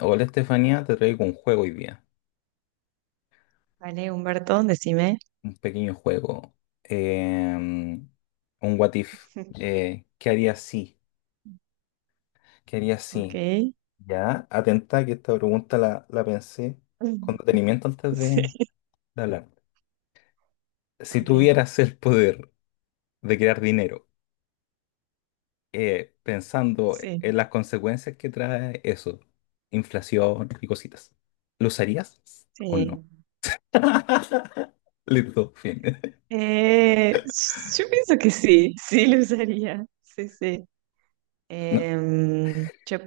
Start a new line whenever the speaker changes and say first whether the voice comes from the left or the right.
left: Hola Estefanía, te traigo un juego hoy día,
right: Vale, Humberto, decime.
left: un pequeño juego, em, un what if. ¿Qué haría si? ¿Qué haría
right: Ok.
left: si? Ya, atenta que esta pregunta la pensé con
right: Mm.
left: detenimiento antes
right: Sí.
left: de hablar. Si
right: Ok.
left: tuvieras el poder de crear dinero, pensando
right: Sí.
left: en las consecuencias que trae eso, inflación y cositas, ¿lo usarías o no?
right: Sí.
left: Listo, fin.
right: Eh, yo pienso que sí, sí lo usaría. Sí, sí. Em, yo-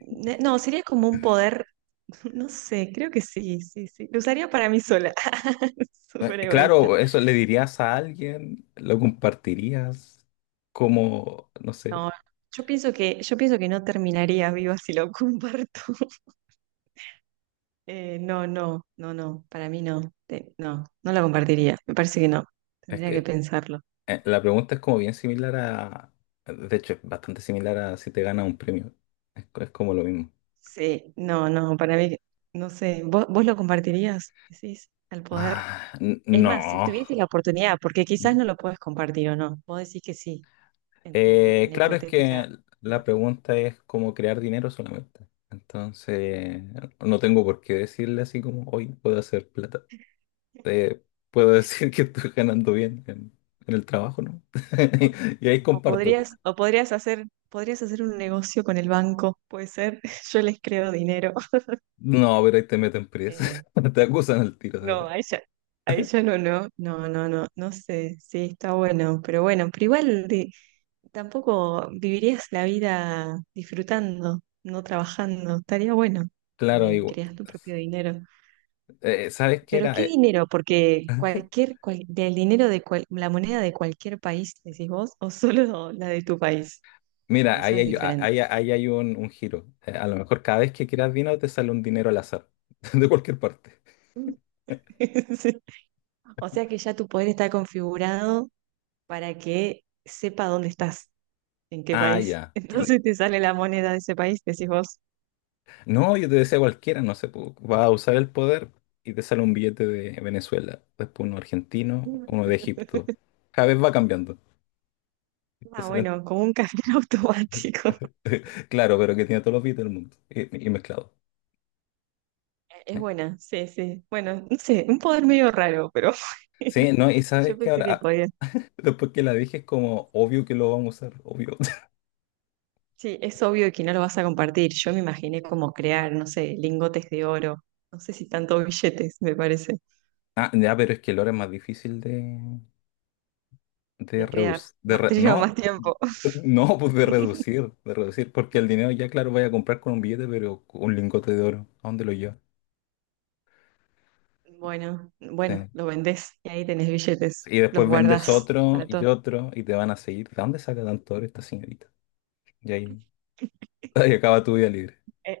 right: no, sería como un poder, no sé, creo que sí, sí, sí. Lo usaría para mí sola. Súper egoísta.
left: Claro, eso le dirías a alguien, lo compartirías, como, no
right: No,
left: sé,
right: yo pienso que no terminaría viva si lo comparto. No, no, no, no, para mí no. No, no la compartiría, me parece que no,
left: es
right: tendría que
left: que
right: pensarlo.
left: la pregunta es como bien similar a, de hecho, es bastante similar a si te ganas un premio, es como lo mismo.
right: Sí, no, no, para mí, no sé, vos lo compartirías, decís, al poder?
left: Ah, n-
right: Es
left: no.
right: más, si tuvieses la oportunidad, porque quizás
left: Mm.
right: no lo puedes compartir o no, vos decís que sí, en
left: Eh,
right: la
left: claro, es
right: hipotética,
left: que la
right: hipotética-
left: pregunta es como crear dinero solamente, entonces no tengo por qué decirle así como, hoy puedo hacer plata. Te puedo decir que estoy ganando bien en el trabajo, ¿no?
right: o,
left: Y ahí
right: o
left: comparto.
right: podrías, o podrías hacer, podrías hacer un negocio con el banco, puede ser, yo les creo dinero.
left: No, pero ahí te meten presa.
right: Eh,
left: Te acusan el tiro. Sí.
right: No, ahí ya no, no, no, no, no, no sé, sí, está bueno, pero igual tampoco vivirías la vida disfrutando, no trabajando, estaría bueno
left: Claro,
right: también,
left: igual.
right: creas tu propio dinero.
left: ¿Sabes qué
right: Pero
left: era?
right: ¿qué
left: Eh,
right: dinero? Porque cualquier, cual- del dinero de cual- la moneda de cualquier país, decís vos, o solo la de tu país,
left: mira,
right: eso es diferente.
left: ahí hay un giro. A lo mejor cada vez que quieras dinero te sale un dinero al azar, de cualquier parte.
right: Sí. O sea que ya tu poder está configurado para que sepa dónde estás. En qué
left: Ah,
right: país.
left: ya.
right: Entonces te sale la moneda de ese país, decís vos.
left: No, yo te decía cualquiera, no sé, vas a usar el poder y te sale un billete de Venezuela, después uno argentino, uno de Egipto. Cada vez va cambiando.
right: Ah, bueno, como un café automático.
left: Claro, pero que tiene todos los beats del mundo y mezclado.
right: Es
left: ¿Eh?
right: buena, sí, sí. Bueno, no sé, un poder medio raro, pero
left: Sí, no, y sabes
right: yo
left: que
right: pensé que
left: ahora,
right: podía.
left: después que la dije, es como obvio que lo vamos a usar, obvio.
right: Sí, es obvio que no lo vas a compartir. Yo me imaginé como crear, no sé, lingotes de oro. No sé si tanto billetes, me parece.
left: Ah, ya, pero es que el oro es más difícil de
right: De crear.
left: reducir. De re-
right: Te lleva
left: no,
right: más tiempo.
left: no, pues de reducir, de reducir, porque el dinero ya, claro, vaya a comprar con un billete, pero con un lingote de oro, ¿a dónde lo llevas?
right: Bueno, bueno,
left: Sí.
right: lo vendés y ahí tenés billetes.
left: Y
right: Los
left: después vendes
right: guardás
left: otro
right: para
left: y
right: todo.
left: otro y te van a seguir. ¿De dónde saca tanto oro esta señorita? Y ahí acaba tu vida libre.
right: Eh,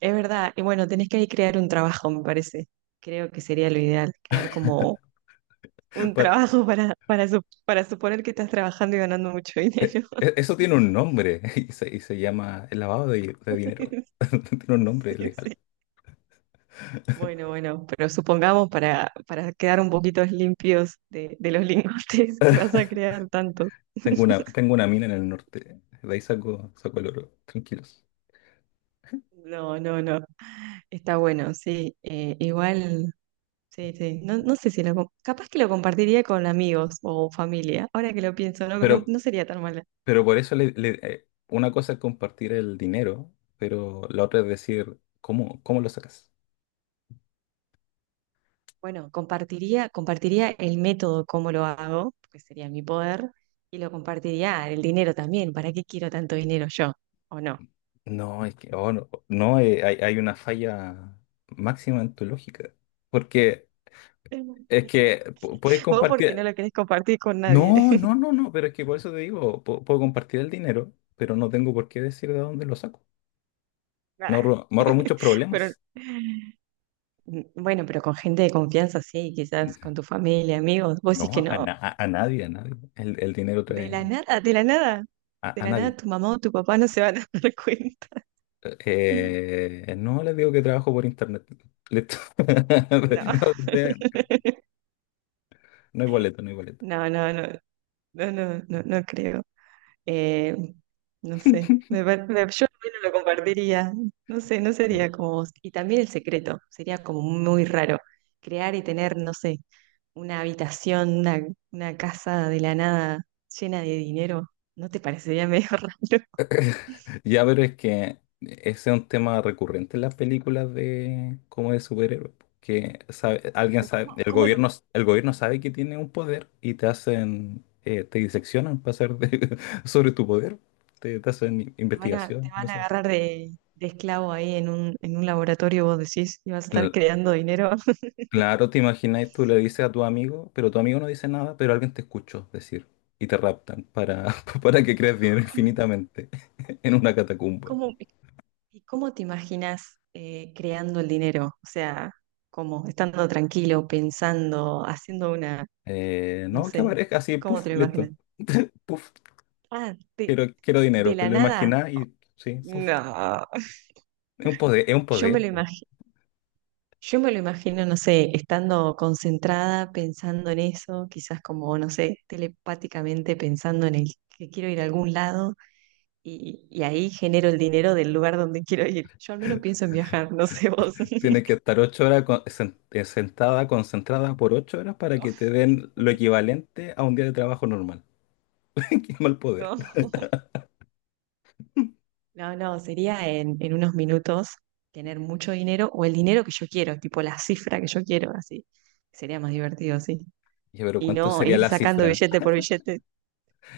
right: Es verdad, y bueno, tenés que ahí crear un trabajo, me parece. Creo que sería lo ideal, crear como un trabajo para suponer que estás trabajando y ganando mucho
left: E-
right: dinero.
left: Eso tiene un nombre y se llama el lavado de dinero. Tiene un nombre
right: Sí,
left: legal.
right: sí. Bueno, bueno, pero supongamos para quedar un poquito limpios de los lingotes que vas a crear tantos.
left: Tengo una, tengo una mina en el norte. De ahí saco el oro. Tranquilos.
right: No, no, no. Está bueno, sí. Igual, sí, sí. No, no sé si lo... Capaz que lo compartiría con amigos o familia. Ahora que lo pienso, no, no,
left: Pero,
right: no sería tan mala.
left: pero por eso una cosa es compartir el dinero, pero la otra es decir, ¿cómo lo sacas?
right: Bueno, compartiría el método, cómo lo hago, que sería mi poder, y lo compartiría el dinero también. ¿Para qué quiero tanto dinero yo? ¿O no?
left: No, es que no, no, hay una falla máxima en tu lógica. Porque es que puedes
right: Vos porque no
left: compartir.
right: lo querés compartir con nadie.
left: No, no, no, no, pero es que por eso te digo, puedo, compartir el dinero, pero no tengo por qué decir de dónde lo saco. Me
right: Nah.
left: ahorro, me ahorro muchos
right: Pero
left: problemas.
right: bueno, pero con gente de confianza, sí, quizás con tu familia, amigos. Vos
left: No,
right: decís que
left: a,
right: no.
left: na- a- a nadie, a nadie. El dinero
right: De la
left: trae
right: nada, de la nada.
left: a,
right: De
left: a
right: la
left: nadie.
right: nada tu mamá o tu papá no se van a dar cuenta.
left: No les digo que trabajo por internet. Listo.
right: No.
left: No, no hay boleto, no hay boleto.
right: No, no, no, no, no, no, no creo. Eh, no sé, me par- me- Yo no lo compartiría. No sé, no sería como vos. Y también el secreto, sería como muy raro. Crear y tener, no sé, una habitación, una casa de la nada llena de dinero, ¿no te parecería medio raro?
left: Ya, pero es que ese es un tema recurrente en las películas de como de superhéroes, po, que alguien
right: Pero
left: sabe, el
right: ¿cómo lo,
left: gobierno, el gobierno sabe que tiene un poder y te hacen, te diseccionan para hacer sobre tu poder, te hacen
right: te
left: investigación y
right: van a
left: cosas así.
right: agarrar de esclavo ahí en un laboratorio? Vos decís, y vas a estar
left: Cl-
right: creando dinero.
left: Claro, te imaginas, tú le dices a tu amigo, pero tu amigo no dice nada, pero alguien te escuchó decir y te raptan para, para que creas dinero infinitamente en una catacumba.
right: ¿Cómo, ¿Y cómo te imaginas creando el dinero? O sea, como estando tranquilo, pensando, haciendo una,
left: Eh,
right: no
left: no, que
right: sé,
left: aparezca así,
right: ¿cómo
left: puff,
right: te lo imaginas?
left: listo. Puf.
right: Ah, de,
left: Quiero dinero,
right: de
left: te
right: la
left: lo
right: nada.
left: imaginas y sí, puf,
right: No.
left: es un poder, es un
right: Yo me
left: poder.
right: lo
left: Pu.
right: imagino, yo me lo imagino, no sé, estando concentrada, pensando en eso, quizás como, no sé, telepáticamente pensando en el que quiero ir a algún lado y ahí genero el dinero del lugar donde quiero ir. Yo al menos pienso en viajar, no sé vos.
left: Tienes que estar 8 horas sentada, concentrada por 8 horas para
right: No,
left: que te den lo equivalente a un día de trabajo normal. Qué mal poder.
right: no. No, no, sería en unos minutos tener mucho dinero o el dinero que yo quiero, tipo la cifra que yo quiero, así. Sería más divertido, sí.
left: Ya, pero
right: Y
left: ¿cuánto
right: no
left: sería
right: ir
left: la
right: sacando
left: cifra?
right: billete por billete.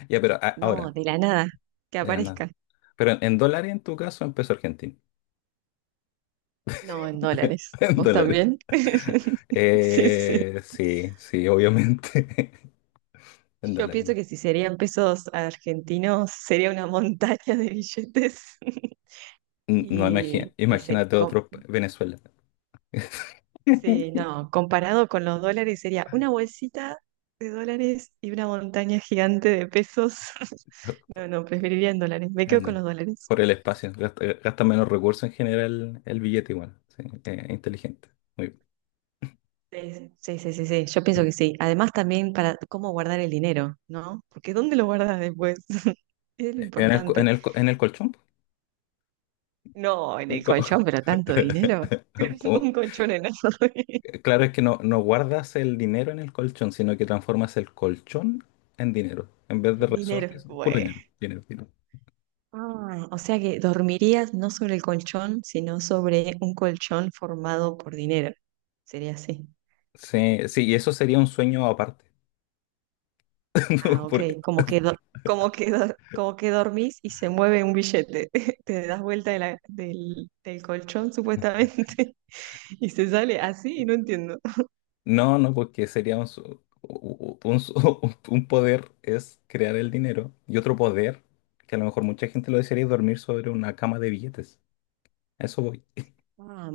left: Ya, pero a-
right: No,
left: ahora,
right: de la nada, que
left: de la nada.
right: aparezca.
left: Pero en dólares, en tu caso, en peso argentino.
right: No, en dólares.
left: En
right: ¿Vos
left: dólares.
right: también? Sí, sí.
left: Sí, sí, obviamente. En
right: Yo
left: dólares.
right: pienso que si serían pesos argentinos, sería una montaña de billetes.
left: No,
right: Y, y se,
left: imagínate
right: com-
left: otro Venezuela.
right: Sí, no, comparado con los dólares sería una bolsita de dólares y una montaña gigante de pesos. No, no, preferiría en dólares. Me quedo con
left: Entiendo.
right: los dólares.
left: Por el espacio. Gasta menos recursos en general el billete igual. Sí, inteligente. Muy bien.
right: Sí, sí, sí, sí, sí, yo pienso que sí. Además también para cómo guardar el dinero, ¿no? Porque ¿dónde lo guardas después? Es lo
left: En el, co-
right: importante.
left: en el, co- en el colchón.
right: No, en
left: Un
right: el
left: co-
right: colchón, pero tanto dinero.
left: un co-
right: Un colchón enorme.
left: Claro, es que no, no guardas el dinero en el colchón, sino que transformas el colchón en dinero. En vez de resortes,
right: Dinero.
left: puro
right: Bueno.
left: dinero. Dinero, dinero.
right: Ah, o sea que dormirías no sobre el colchón, sino sobre un colchón formado por dinero. Sería así.
left: Sí, sí, y eso sería un sueño aparte.
right: Ah, ok.
left: Porque-
right: Como que dormís y se mueve un billete. Te das vuelta del colchón, supuestamente, y se sale así, no entiendo.
left: No, no, porque sería un, su- u- u- un su- un poder es crear el dinero y otro poder, que a lo mejor mucha gente lo desearía, es dormir sobre una cama de billetes. A eso voy.
right: Ah,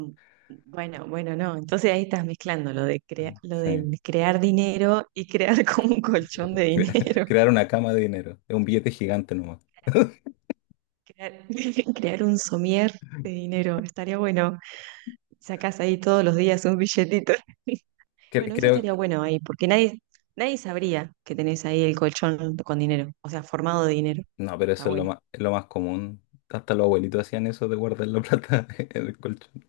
right: bueno, bueno, no. Entonces ahí estás mezclando lo de lo
left: Sí.
right: del crear dinero y crear como un colchón de dinero.
left: Crear una cama de dinero. Es un billete gigante nomás.
right: Crear, crear un somier de dinero. Estaría bueno. Sacás ahí todos los días un billetito.
left: Cre-
right: Bueno, eso
left: creo,
right: estaría bueno ahí, porque nadie, nadie sabría que tenés ahí el colchón con dinero, o sea, formado de dinero.
left: no, pero
right: Está
left: eso es lo
right: bueno.
left: más, es lo más común. Hasta los abuelitos hacían eso de guardar la plata en el colchón.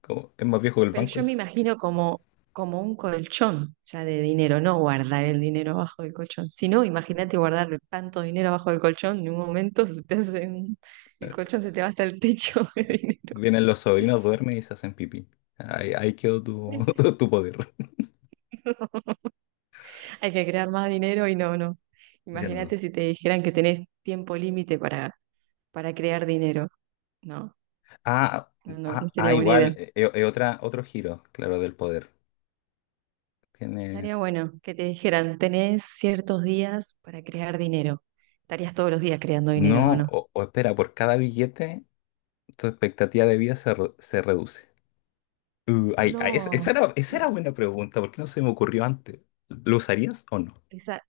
left: Como, es más viejo que el
right: Pero
left: banco
right: yo me
left: eso.
right: imagino como, como un colchón ya de dinero, no guardar el dinero abajo del colchón. Si no, imagínate guardar tanto dinero abajo del colchón, en un momento se te hace un- el
left: Eh,
right: colchón se te va hasta el techo de dinero.
left: Vienen los sobrinos, duermen y se hacen pipí. Ahí quedó tu, tu poder.
right: Hay que crear más dinero y no, no.
left: Ya no.
right: Imagínate si te dijeran que tenés tiempo límite para crear dinero. No,
left: Ah,
right: no, no no
left: ah, ah,
right: sería buena
left: igual,
right: idea.
left: es otro giro, claro, del poder. Tiene.
right: Estaría bueno que te dijeran, tenés ciertos días para crear dinero. Estarías todos los días creando dinero, ¿o
left: No,
right: no?
left: o espera, por cada billete tu expectativa de vida se reduce. Ay, ay, es-
right: No,
left: esa era, esa era
right: no,
left: buena pregunta, ¿por qué no se me ocurrió antes? ¿Lo usarías o no?
right: esa,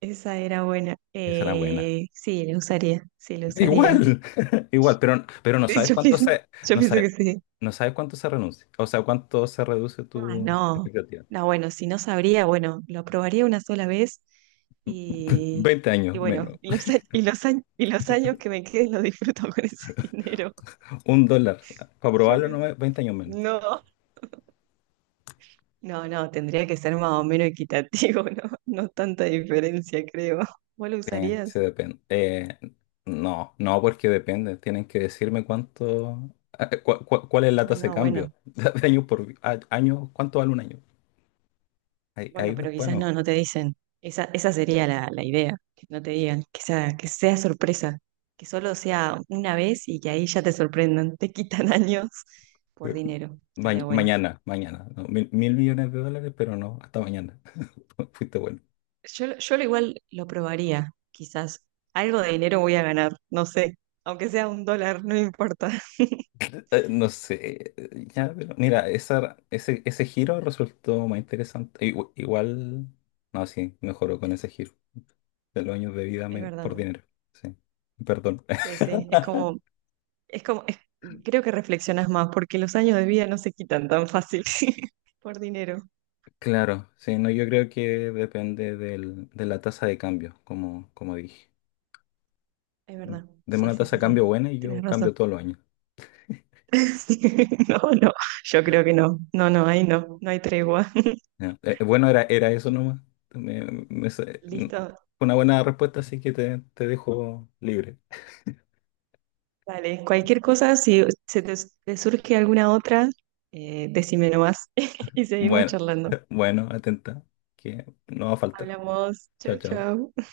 right: esa era buena.
left: Esa era buena.
right: Sí, la usaría, sí, la usaría.
left: Igual, igual, pero
right: Sí, yo
left: no
right: pienso
left: sabes,
right: que sí.
left: no sabes cuánto se renuncia, o sea, cuánto se reduce
right: Ah,
left: tu
right: no,
left: expectativa.
right: no, bueno, si no sabría, bueno, lo probaría una sola vez y,
left: 20 años menos,
right: y los años que me queden los disfruto con ese dinero.
left: $1, para
right: Yo
left: probarlo no,
right: pienso,
left: 20 años menos.
right: no. No, no, tendría que ser más o menos equitativo, ¿no? No tanta diferencia, creo. ¿Vos lo
left: Se
right: usarías?
left: depende. No, no, porque depende. Tienen que decirme cuál es la
right: Ah,
left: tasa de
right: no,
left: cambio.
right: bueno.
left: Años por año, ¿cuánto vale un año? Ahí
right: Bueno, pero
left: después a lo
right: quizás no,
left: mejor.
right: no te dicen. Esa sería la idea, que no te digan, que sea sorpresa, que solo sea una vez y que ahí ya te sorprendan, te quitan años por
left: Eh,
right: dinero.
left: ma-
right: Estaría bueno.
left: mañana, mañana. ¿No? Mil millones de dólares, pero no, hasta mañana. Fuiste bueno.
right: Yo lo igual lo probaría, quizás. Algo de dinero voy a ganar, no sé. Aunque sea un dólar, no importa.
left: No sé, ya, pero mira, ese giro resultó más interesante. Igual, no, sí, mejoró con ese giro de los años de vida
right: Es
left: por
right: verdad.
left: dinero. Sí, perdón.
right: Sí, sí. Es como, es como, creo que reflexionas más porque los años de vida no se quitan tan fácil por dinero.
left: Claro, sí, no, yo creo que depende de la tasa de cambio, como dije.
right: Es verdad.
left: Deme
right: Sí,
left: una
right: sí,
left: tasa de
right: sí,
left: cambio
right: sí.
left: buena y
right: Tienes
left: yo
right: razón.
left: cambio todos los años.
right: No, no, yo creo que no. No, no, ahí no, no hay tregua.
left: Ya. Bueno, era eso nomás. Me- me sa- n-
right: Listo,
left: fue una buena respuesta, así que te dejo libre.
right: vale. Cualquier cosa, si se te, te surge alguna otra, decime nomás y seguimos
left: Bueno,
right: charlando.
left: bueno, atenta, que no va a faltar.
right: Hablamos.
left: Chao,
right: Chau,
left: chao.
right: chau.